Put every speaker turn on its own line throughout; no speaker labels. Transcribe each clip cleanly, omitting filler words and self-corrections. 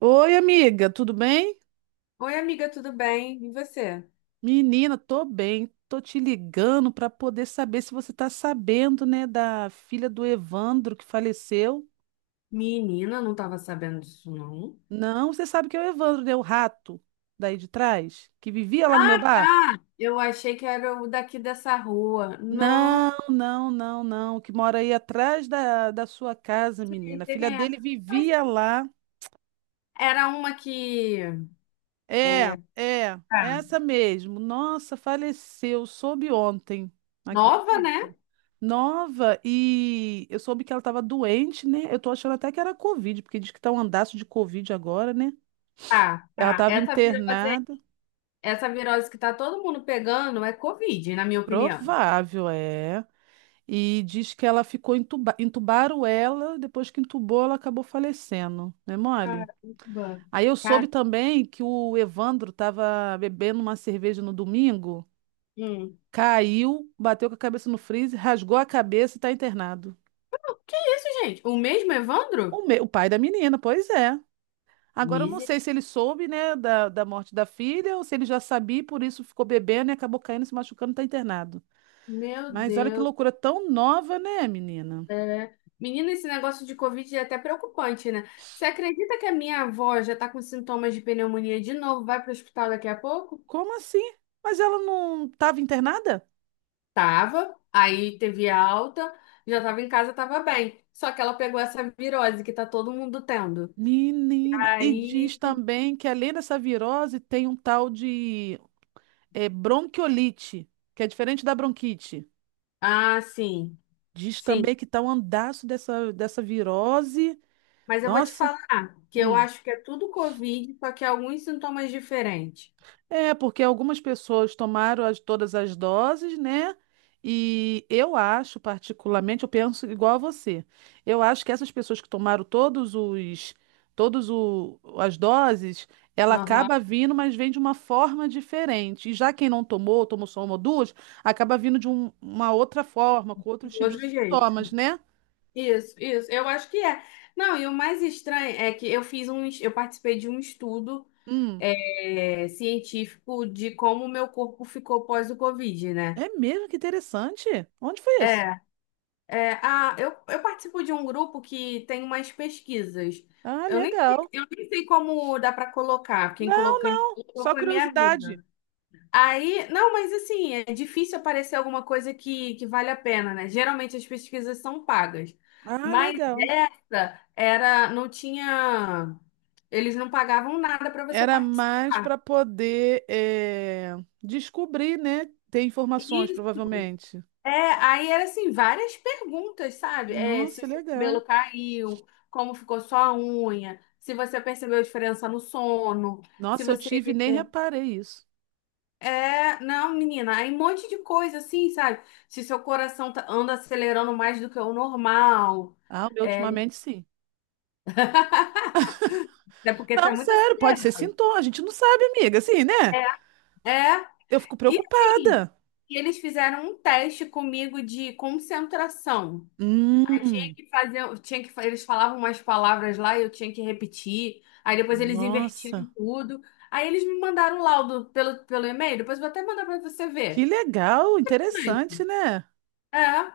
Oi, amiga, tudo bem?
Oi, amiga, tudo bem? E você?
Menina, tô bem. Tô te ligando para poder saber se você tá sabendo, né, da filha do Evandro que faleceu.
Menina, não tava sabendo disso, não.
Não, você sabe que é o Evandro, né, o rato daí de trás, que vivia lá no meu
Ah,
bar?
tá! Eu achei que era o daqui dessa rua.
Não,
Não,
não, não, não, que mora aí atrás da sua casa,
sei
menina. A filha
quem é.
dele
Mas
vivia lá.
era uma que
É,
é
é,
tá,
essa mesmo. Nossa, faleceu, soube ontem.
nova,
Acredita?
né?
Nova, e eu soube que ela estava doente, né? Eu tô achando até que era Covid, porque diz que tá um andaço de Covid agora, né?
Tá,
Ela
tá.
estava
Essa virose,
internada,
essa virose que tá todo mundo pegando é Covid, na minha opinião.
provável, é. E diz que ela ficou entubaram ela, depois que entubou, ela acabou falecendo, né, mole?
Caramba.
Aí eu soube
Cara,
também que o Evandro estava bebendo uma cerveja no domingo,
hum.
caiu, bateu com a cabeça no freezer, rasgou a cabeça e tá internado.
Que isso, gente? O mesmo Evandro?
O pai da menina, pois é. Agora eu não
Miser...
sei se ele soube, né, da morte da filha ou se ele já sabia e por isso ficou bebendo e acabou caindo, se machucando, tá internado.
Meu
Mas olha que
Deus.
loucura tão nova, né, menina?
É. Menina, esse negócio de Covid é até preocupante, né? Você acredita que a minha avó já tá com sintomas de pneumonia de novo? Vai pro hospital daqui a pouco?
Como assim? Mas ela não estava internada?
Tava, aí teve alta, já tava em casa, tava bem. Só que ela pegou essa virose que tá todo mundo tendo.
Menina, e diz
Aí.
também que além dessa virose tem um tal de bronquiolite, que é diferente da bronquite.
Ah, sim,
Diz
sim.
também que tá um andaço dessa virose.
Mas eu vou te
Nossa.
falar que eu
Hum.
acho que é tudo Covid, só que é alguns sintomas diferentes.
É, porque algumas pessoas tomaram todas as doses, né? E eu acho, particularmente, eu penso igual a você. Eu acho que essas pessoas que tomaram todos as doses, ela
Aham,
acaba vindo, mas vem de uma forma diferente. E já quem não tomou, tomou só uma ou duas, acaba vindo de uma outra forma, com outros
de
tipos de
outro
sintomas,
jeito.
né?
Isso, eu acho que é. Não, e o mais estranho é que eu eu participei de um estudo,
Hum,
é, científico de como o meu corpo ficou pós o Covid, né?
é mesmo, que interessante. Onde foi isso?
É, é a, eu participo de um grupo que tem umas pesquisas.
Ah, legal.
Eu nem sei como dá para colocar.
Não,
Quem colocou
só
foi minha
curiosidade.
amiga. Aí, não, mas assim, é difícil aparecer alguma coisa que vale a pena, né? Geralmente as pesquisas são pagas.
Ah,
Mas
legal.
essa era, não tinha, eles não pagavam nada para você
Era mais
participar.
para poder descobrir, né? Ter informações,
Isso.
provavelmente.
É, aí era assim, várias perguntas, sabe? É, se
Nossa,
o seu
legal.
cabelo caiu, como ficou sua unha, se você percebeu a diferença no sono, se
Nossa, eu
você
tive e nem reparei isso.
É, não, menina, aí um monte de coisa assim, sabe? Se seu anda acelerando mais do que o normal,
Ah, o meu
é,
ultimamente sim.
é porque tá
Não,
muito
sério, pode ser
acelerado.
sintoma. A gente não sabe, amiga, assim, né?
É, é,
Eu fico
e assim,
preocupada.
e eles fizeram um teste comigo de concentração. Aí tinha
Hum,
que fazer, eles falavam umas palavras lá e eu tinha que repetir. Aí depois eles invertiram
nossa,
tudo. Aí eles me mandaram o laudo pelo e-mail, depois eu vou até mandar pra você
que
ver.
legal, interessante, né?
É,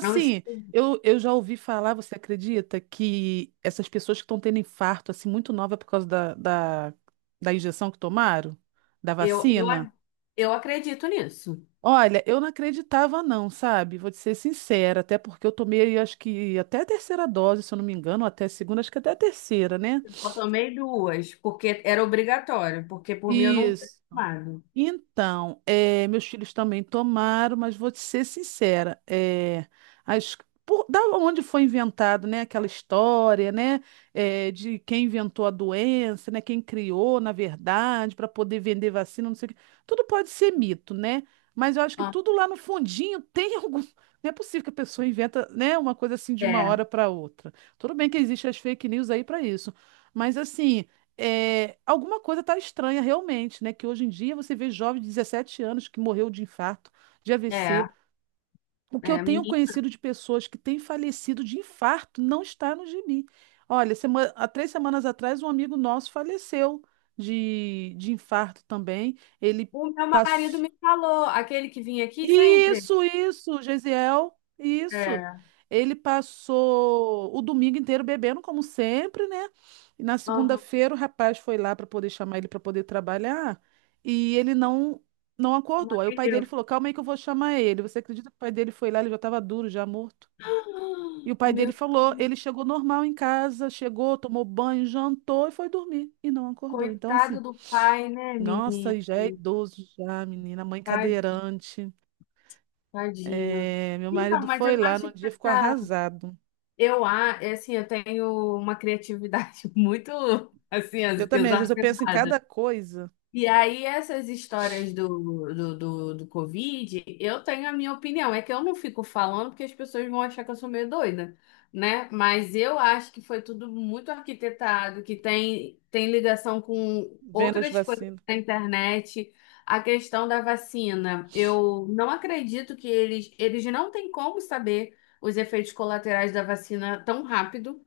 é um.
eu já ouvi falar, você acredita, que essas pessoas que estão tendo infarto, assim, muito nova por causa da injeção que tomaram, da
Eu, eu,
vacina?
a- eu acredito nisso.
Olha, eu não acreditava, não, sabe? Vou te ser sincera, até porque eu tomei, acho que até a terceira dose, se eu não me engano, ou até a segunda, acho que até a terceira, né?
Eu tomei duas, porque era obrigatório, porque por mim eu não teria
Isso.
tomado.
Então, meus filhos também tomaram, mas vou te ser sincera, as- da onde foi inventado, né, aquela história, né, de quem inventou a doença, né, quem criou, na verdade, para poder vender vacina, não sei o quê, tudo pode ser mito, né? Mas eu acho que
Ah,
tudo lá no fundinho tem algum. Não é possível que a pessoa inventa, né, uma coisa assim de uma
é,
hora para outra. Tudo bem que existem as fake news aí para isso, mas assim é, alguma coisa está estranha realmente, né? Que hoje em dia você vê jovens de 17 anos que morreu de infarto, de
é,
AVC. O que eu tenho
menina.
conhecido de pessoas que têm falecido de infarto não está no gibi. Olha, há três semanas atrás, um amigo nosso faleceu de infarto também. Ele
O meu marido
passou.
me falou, aquele que vinha aqui sempre.
Isso, Gesiel, isso.
É,
Ele passou o domingo inteiro bebendo, como sempre, né? E na
aham,
segunda-feira o rapaz foi lá para poder chamar ele para poder trabalhar e ele não
não
acordou. Aí o pai
atendeu.
dele falou: "Calma aí que eu vou chamar ele". Você acredita que o pai dele foi lá, ele já estava duro, já morto. E o pai dele
Meu,
falou, ele chegou normal em casa, chegou, tomou banho, jantou e foi dormir e não acordou. Então, assim,
coitado do pai, né,
nossa,
menina?
e já é idoso já, menina, mãe
Tad-
cadeirante.
Tadinho.
É, meu
Então,
marido
mas
foi
eu
lá
acho
no
que
dia, ficou
essa,
arrasado.
é assim, eu tenho uma criatividade muito, assim,
Eu também, às vezes eu penso em
exacerbada.
cada coisa,
E aí, essas histórias do Covid, eu tenho a minha opinião. É que eu não fico falando porque as pessoas vão achar que eu sou meio doida, né? Mas eu acho que foi tudo muito arquitetado, que tem ligação com
vendo as
outras coisas
vacinas.
da internet. A questão da vacina, eu não acredito que eles não têm como saber os efeitos colaterais da vacina tão rápido,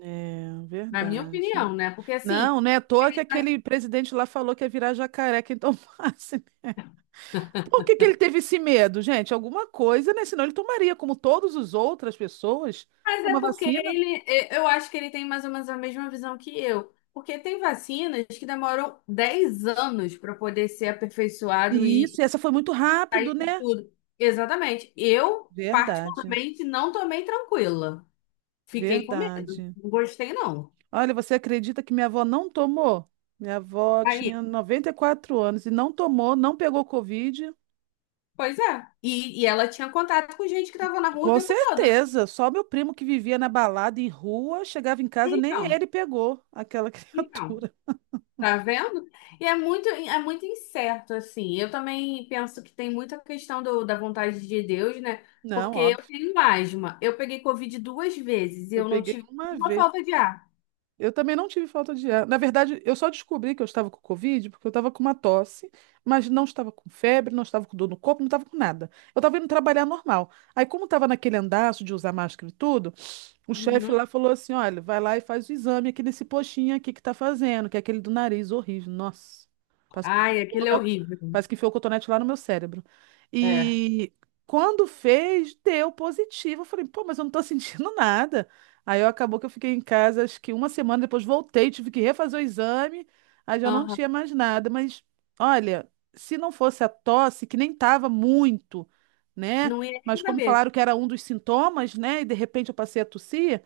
É,
na minha
verdade.
opinião, né? Porque assim.
Não, não é à toa que aquele presidente lá falou que ia virar jacaré quem tomasse. Por que que ele teve esse medo, gente? Alguma coisa, né? Senão ele tomaria, como todas as outras pessoas,
Mas é
uma
porque
vacina.
ele, eu acho que ele tem mais ou menos a mesma visão que eu. Porque tem vacinas que demoram 10 anos para poder ser aperfeiçoado
E isso, e
e
essa foi muito rápido,
sair de
né?
tudo. Exatamente. Eu,
Verdade,
particularmente, não tomei tranquila. Fiquei com medo.
verdade.
Não gostei, não.
Olha, você acredita que minha avó não tomou? Minha avó tinha
Aí,
94 anos e não tomou, não pegou Covid.
pois é. E ela tinha contato com gente que estava na rua o
Com
tempo todo, né?
certeza, só meu primo que vivia na balada em rua, chegava em casa, nem
Então,
ele pegou aquela
então.
criatura.
Tá vendo? E é muito incerto, assim. Eu também penso que tem muita questão da vontade de Deus, né?
Não,
Porque eu
óbvio.
tenho asma. Eu peguei Covid duas vezes e
Eu
eu não
peguei
tive
uma
uma
vez.
falta de ar.
Eu também não tive falta de ar. Na verdade, eu só descobri que eu estava com Covid porque eu estava com uma tosse, mas não estava com febre, não estava com dor no corpo, não estava com nada. Eu estava indo trabalhar normal. Aí, como estava naquele andaço de usar máscara e tudo, o chefe
Uhum.
lá falou assim: olha, vai lá e faz o exame aqui nesse postinho aqui que tá fazendo, que é aquele do nariz horrível. Nossa, parece que
Ai,
enfiou,
aquilo é
né?
horrível.
Parece que enfiou o cotonete lá no meu cérebro.
É.
E quando fez, deu positivo. Eu falei: pô, mas eu não tô sentindo nada. Aí eu, acabou que eu fiquei em casa, acho que uma semana depois voltei, tive que refazer o exame, aí já não
Aham.
tinha mais nada. Mas olha, se não fosse a tosse, que nem tava muito, né?
Não ia
Mas
nem
como
saber.
falaram que era um dos sintomas, né? E de repente eu passei a tossir,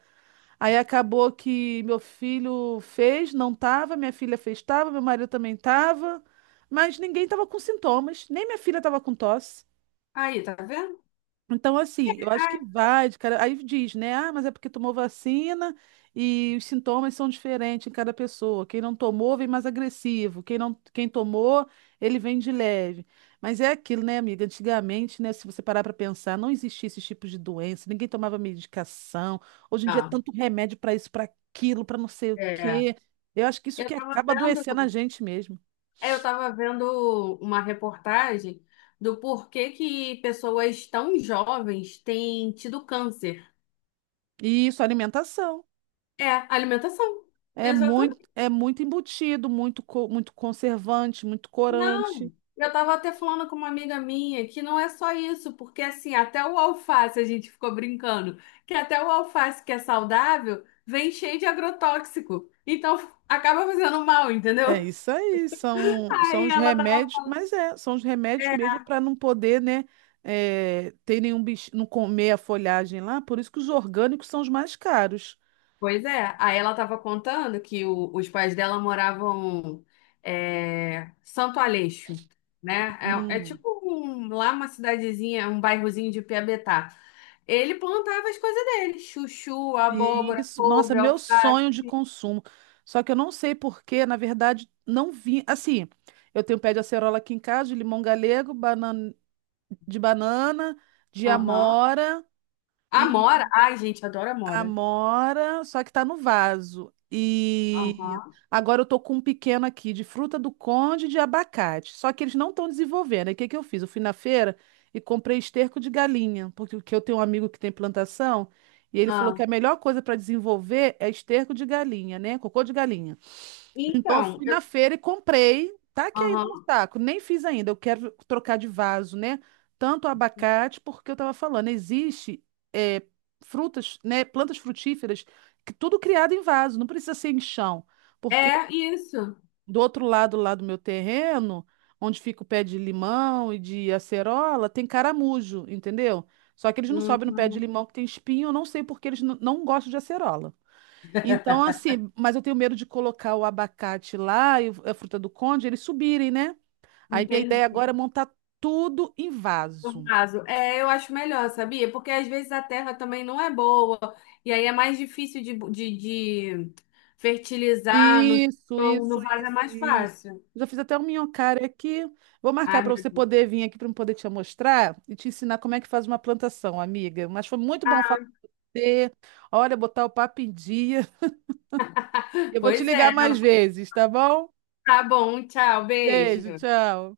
aí acabou que meu filho fez, não tava, minha filha fez, tava, meu marido também tava, mas ninguém tava com sintomas, nem minha filha tava com tosse.
Aí, tá vendo?
Então, assim, eu acho que
Ah,
vai, de cara. Aí diz, né? Ah, mas é porque tomou vacina e os sintomas são diferentes em cada pessoa. Quem não tomou vem mais agressivo. Quem não, quem tomou, ele vem de leve. Mas é aquilo, né, amiga? Antigamente, né, se você parar para pensar, não existia esse tipo de doença, ninguém tomava medicação. Hoje em dia, é
não.
tanto remédio para isso, para aquilo, para não sei o
É.
quê. Eu acho que isso
Eu
que
tava
acaba
vendo,
adoecendo a gente mesmo.
eu tava vendo uma reportagem do porquê que pessoas tão jovens têm tido câncer.
E isso, alimentação.
É, alimentação. Exatamente.
É muito embutido, muito, muito conservante, muito corante.
Não. Eu tava até falando com uma amiga minha que não é só isso, porque assim, até o alface a gente ficou brincando, que até o alface que é saudável vem cheio de agrotóxico. Então acaba fazendo mal,
É
entendeu?
isso aí, são, são
Aí
os
ela tava.
remédios, mas é, são os remédios mesmo para não poder, né, é, ter nenhum bicho, não comer a folhagem lá, por isso que os orgânicos são os mais caros.
Pois é, aí ela estava contando que os pais dela moravam, é, Santo Aleixo, né? É, é
Hum.
tipo lá uma cidadezinha, um bairrozinho de Piabetá. Ele plantava as coisas dele. Chuchu, abóbora,
Isso, nossa,
couve,
meu
alface.
sonho de consumo. Só que eu não sei porquê, na verdade, não vi. Assim, eu tenho pé de acerola aqui em casa, de limão galego, banana, de banana, de
Aham.
amora.
Amora. Ai, gente, adoro amora.
Amora, só que tá no vaso. E
Aham.
agora eu tô com um pequeno aqui de fruta do conde e de abacate. Só que eles não estão desenvolvendo. Aí o que que eu fiz? Eu fui na feira e comprei esterco de galinha, porque o que eu tenho um amigo que tem plantação e ele falou que a
Ah.
melhor coisa para desenvolver é esterco de galinha, né? Cocô de galinha. Então, eu
Então,
fui
eu...
na feira e comprei. Tá aqui ainda no
Aham.
saco. Nem fiz ainda. Eu quero trocar de vaso, né? Tanto abacate, porque eu tava falando, existe é, frutas, né? Plantas frutíferas, que tudo criado em vaso, não precisa ser em chão. Porque
É isso.
do outro lado lá do meu terreno, onde fica o pé de limão e de acerola, tem caramujo, entendeu? Só que eles não sobem no pé de
Hum,
limão que tem espinho, eu não sei porque eles não gostam de acerola. Então, assim, mas eu tenho medo de colocar o abacate lá e a fruta do conde, eles subirem, né? Aí minha ideia
entendi.
agora é montar tudo em
No
vaso.
caso, é, eu acho melhor, sabia? Porque às vezes a terra também não é boa. E aí é mais difícil de fertilizar no
Isso,
chão.
isso,
No vaso é
isso,
mais
isso.
fácil.
Já fiz até um minhocário aqui. Vou marcar
Ai, meu
para você
Deus.
poder vir aqui para eu poder te mostrar e te ensinar como é que faz uma plantação, amiga. Mas foi muito bom falar
Ah,
com você. Olha, botar o papo em dia. Eu vou te
pois
ligar
é.
mais
Não.
vezes, tá bom?
Tá bom. Tchau.
Beijo,
Beijo.
tchau.